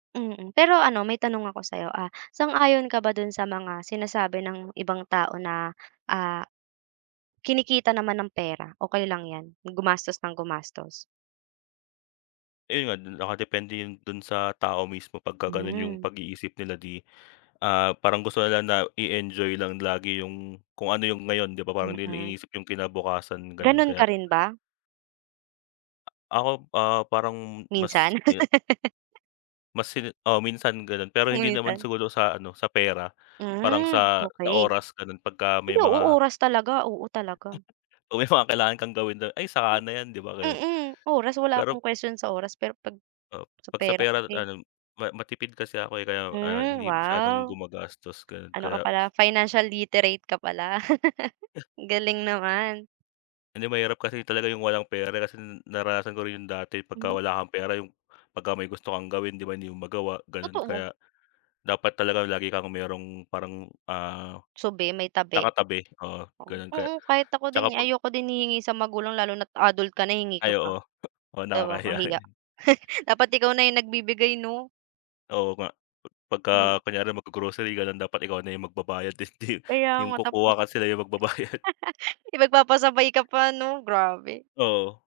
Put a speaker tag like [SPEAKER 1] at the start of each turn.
[SPEAKER 1] Mm, pero ano may tanong ako sayo, ah, sang-ayon ka ba do'n sa mga sinasabi ng ibang tao na, ah, kinikita naman ang pera, okey lang yan yung gumastos ng gumastos?
[SPEAKER 2] Ayun, nakadepende yun do'n sa tao mismo pagka gano'n yung
[SPEAKER 1] Hmm.
[SPEAKER 2] pag-iisip nila di, ah, parang gusto nila na i-enjoy lang lagi yung kung ano yung ngayon di ba, parang di nila
[SPEAKER 1] Mm.
[SPEAKER 2] iniisip yung kinabukasan gano'n
[SPEAKER 1] Gano'n
[SPEAKER 2] kaya
[SPEAKER 1] ka rin ba?
[SPEAKER 2] Ako, ah, parang mas
[SPEAKER 1] Minsan?
[SPEAKER 2] e mas hin oo, minsan gano'n pero hindi naman
[SPEAKER 1] Kalimitan.
[SPEAKER 2] siguro sa ano sa pera parang
[SPEAKER 1] Hmm,
[SPEAKER 2] sa, sa
[SPEAKER 1] okey.
[SPEAKER 2] oras gano'n pagka
[SPEAKER 1] Ay,
[SPEAKER 2] may
[SPEAKER 1] oo
[SPEAKER 2] mga
[SPEAKER 1] oras talaga, oo, talaga.
[SPEAKER 2] Oo, pag may mga kailangan kang gawin, "ay saka na yan" di ba gano'n.
[SPEAKER 1] Mm, oras wala
[SPEAKER 2] Pero
[SPEAKER 1] akong question sa oras pero pag
[SPEAKER 2] Oo,
[SPEAKER 1] sa
[SPEAKER 2] pag sa
[SPEAKER 1] pera
[SPEAKER 2] pera
[SPEAKER 1] kasi
[SPEAKER 2] ano ma matipid kasi ako, eh, kaya, ah,
[SPEAKER 1] Hmm,
[SPEAKER 2] hindi masyadong
[SPEAKER 1] wow.
[SPEAKER 2] gumagastos gano'n
[SPEAKER 1] Ano ka
[SPEAKER 2] kaya
[SPEAKER 1] pala financial literate ka pala. Ang galing naman.
[SPEAKER 2] Hindi mahirap kasi talaga yung walang pera di kasi naranasan ko rin yung dati pagka
[SPEAKER 1] Hmm.
[SPEAKER 2] wala kang pera yung pagka may gusto kang gawin di ba hindi mo magawa, gano'n.
[SPEAKER 1] Totoo.
[SPEAKER 2] Kaya dapat talaga lagi kang mayrong parang, ah,
[SPEAKER 1] Subi may tabi.
[SPEAKER 2] nakatabi oo, gano'n kaya
[SPEAKER 1] Oo, kahit ako
[SPEAKER 2] 'tsaka
[SPEAKER 1] din, eh,
[SPEAKER 2] pag
[SPEAKER 1] ayoko din hihingi sa magulang lalo na't adult ka na hingi ka
[SPEAKER 2] Ay,
[SPEAKER 1] pa.
[SPEAKER 2] oo oo,
[SPEAKER 1] 'Di ba
[SPEAKER 2] nakakahiya
[SPEAKER 1] kahiya.
[SPEAKER 2] yun.
[SPEAKER 1] Dapat ikaw na yung nagbibigay 'no?
[SPEAKER 2] Oo nga,
[SPEAKER 1] Hmm.
[SPEAKER 2] pagka kunyari maggo-grocery gano'n dapat ikaw na yung magbabayad hindi
[SPEAKER 1] Kaya
[SPEAKER 2] yung
[SPEAKER 1] nga tapos,
[SPEAKER 2] kukuha ka sila yung magbabayad.
[SPEAKER 1] eh, magpapasabay ka pa 'no? Grabe.
[SPEAKER 2] Oo.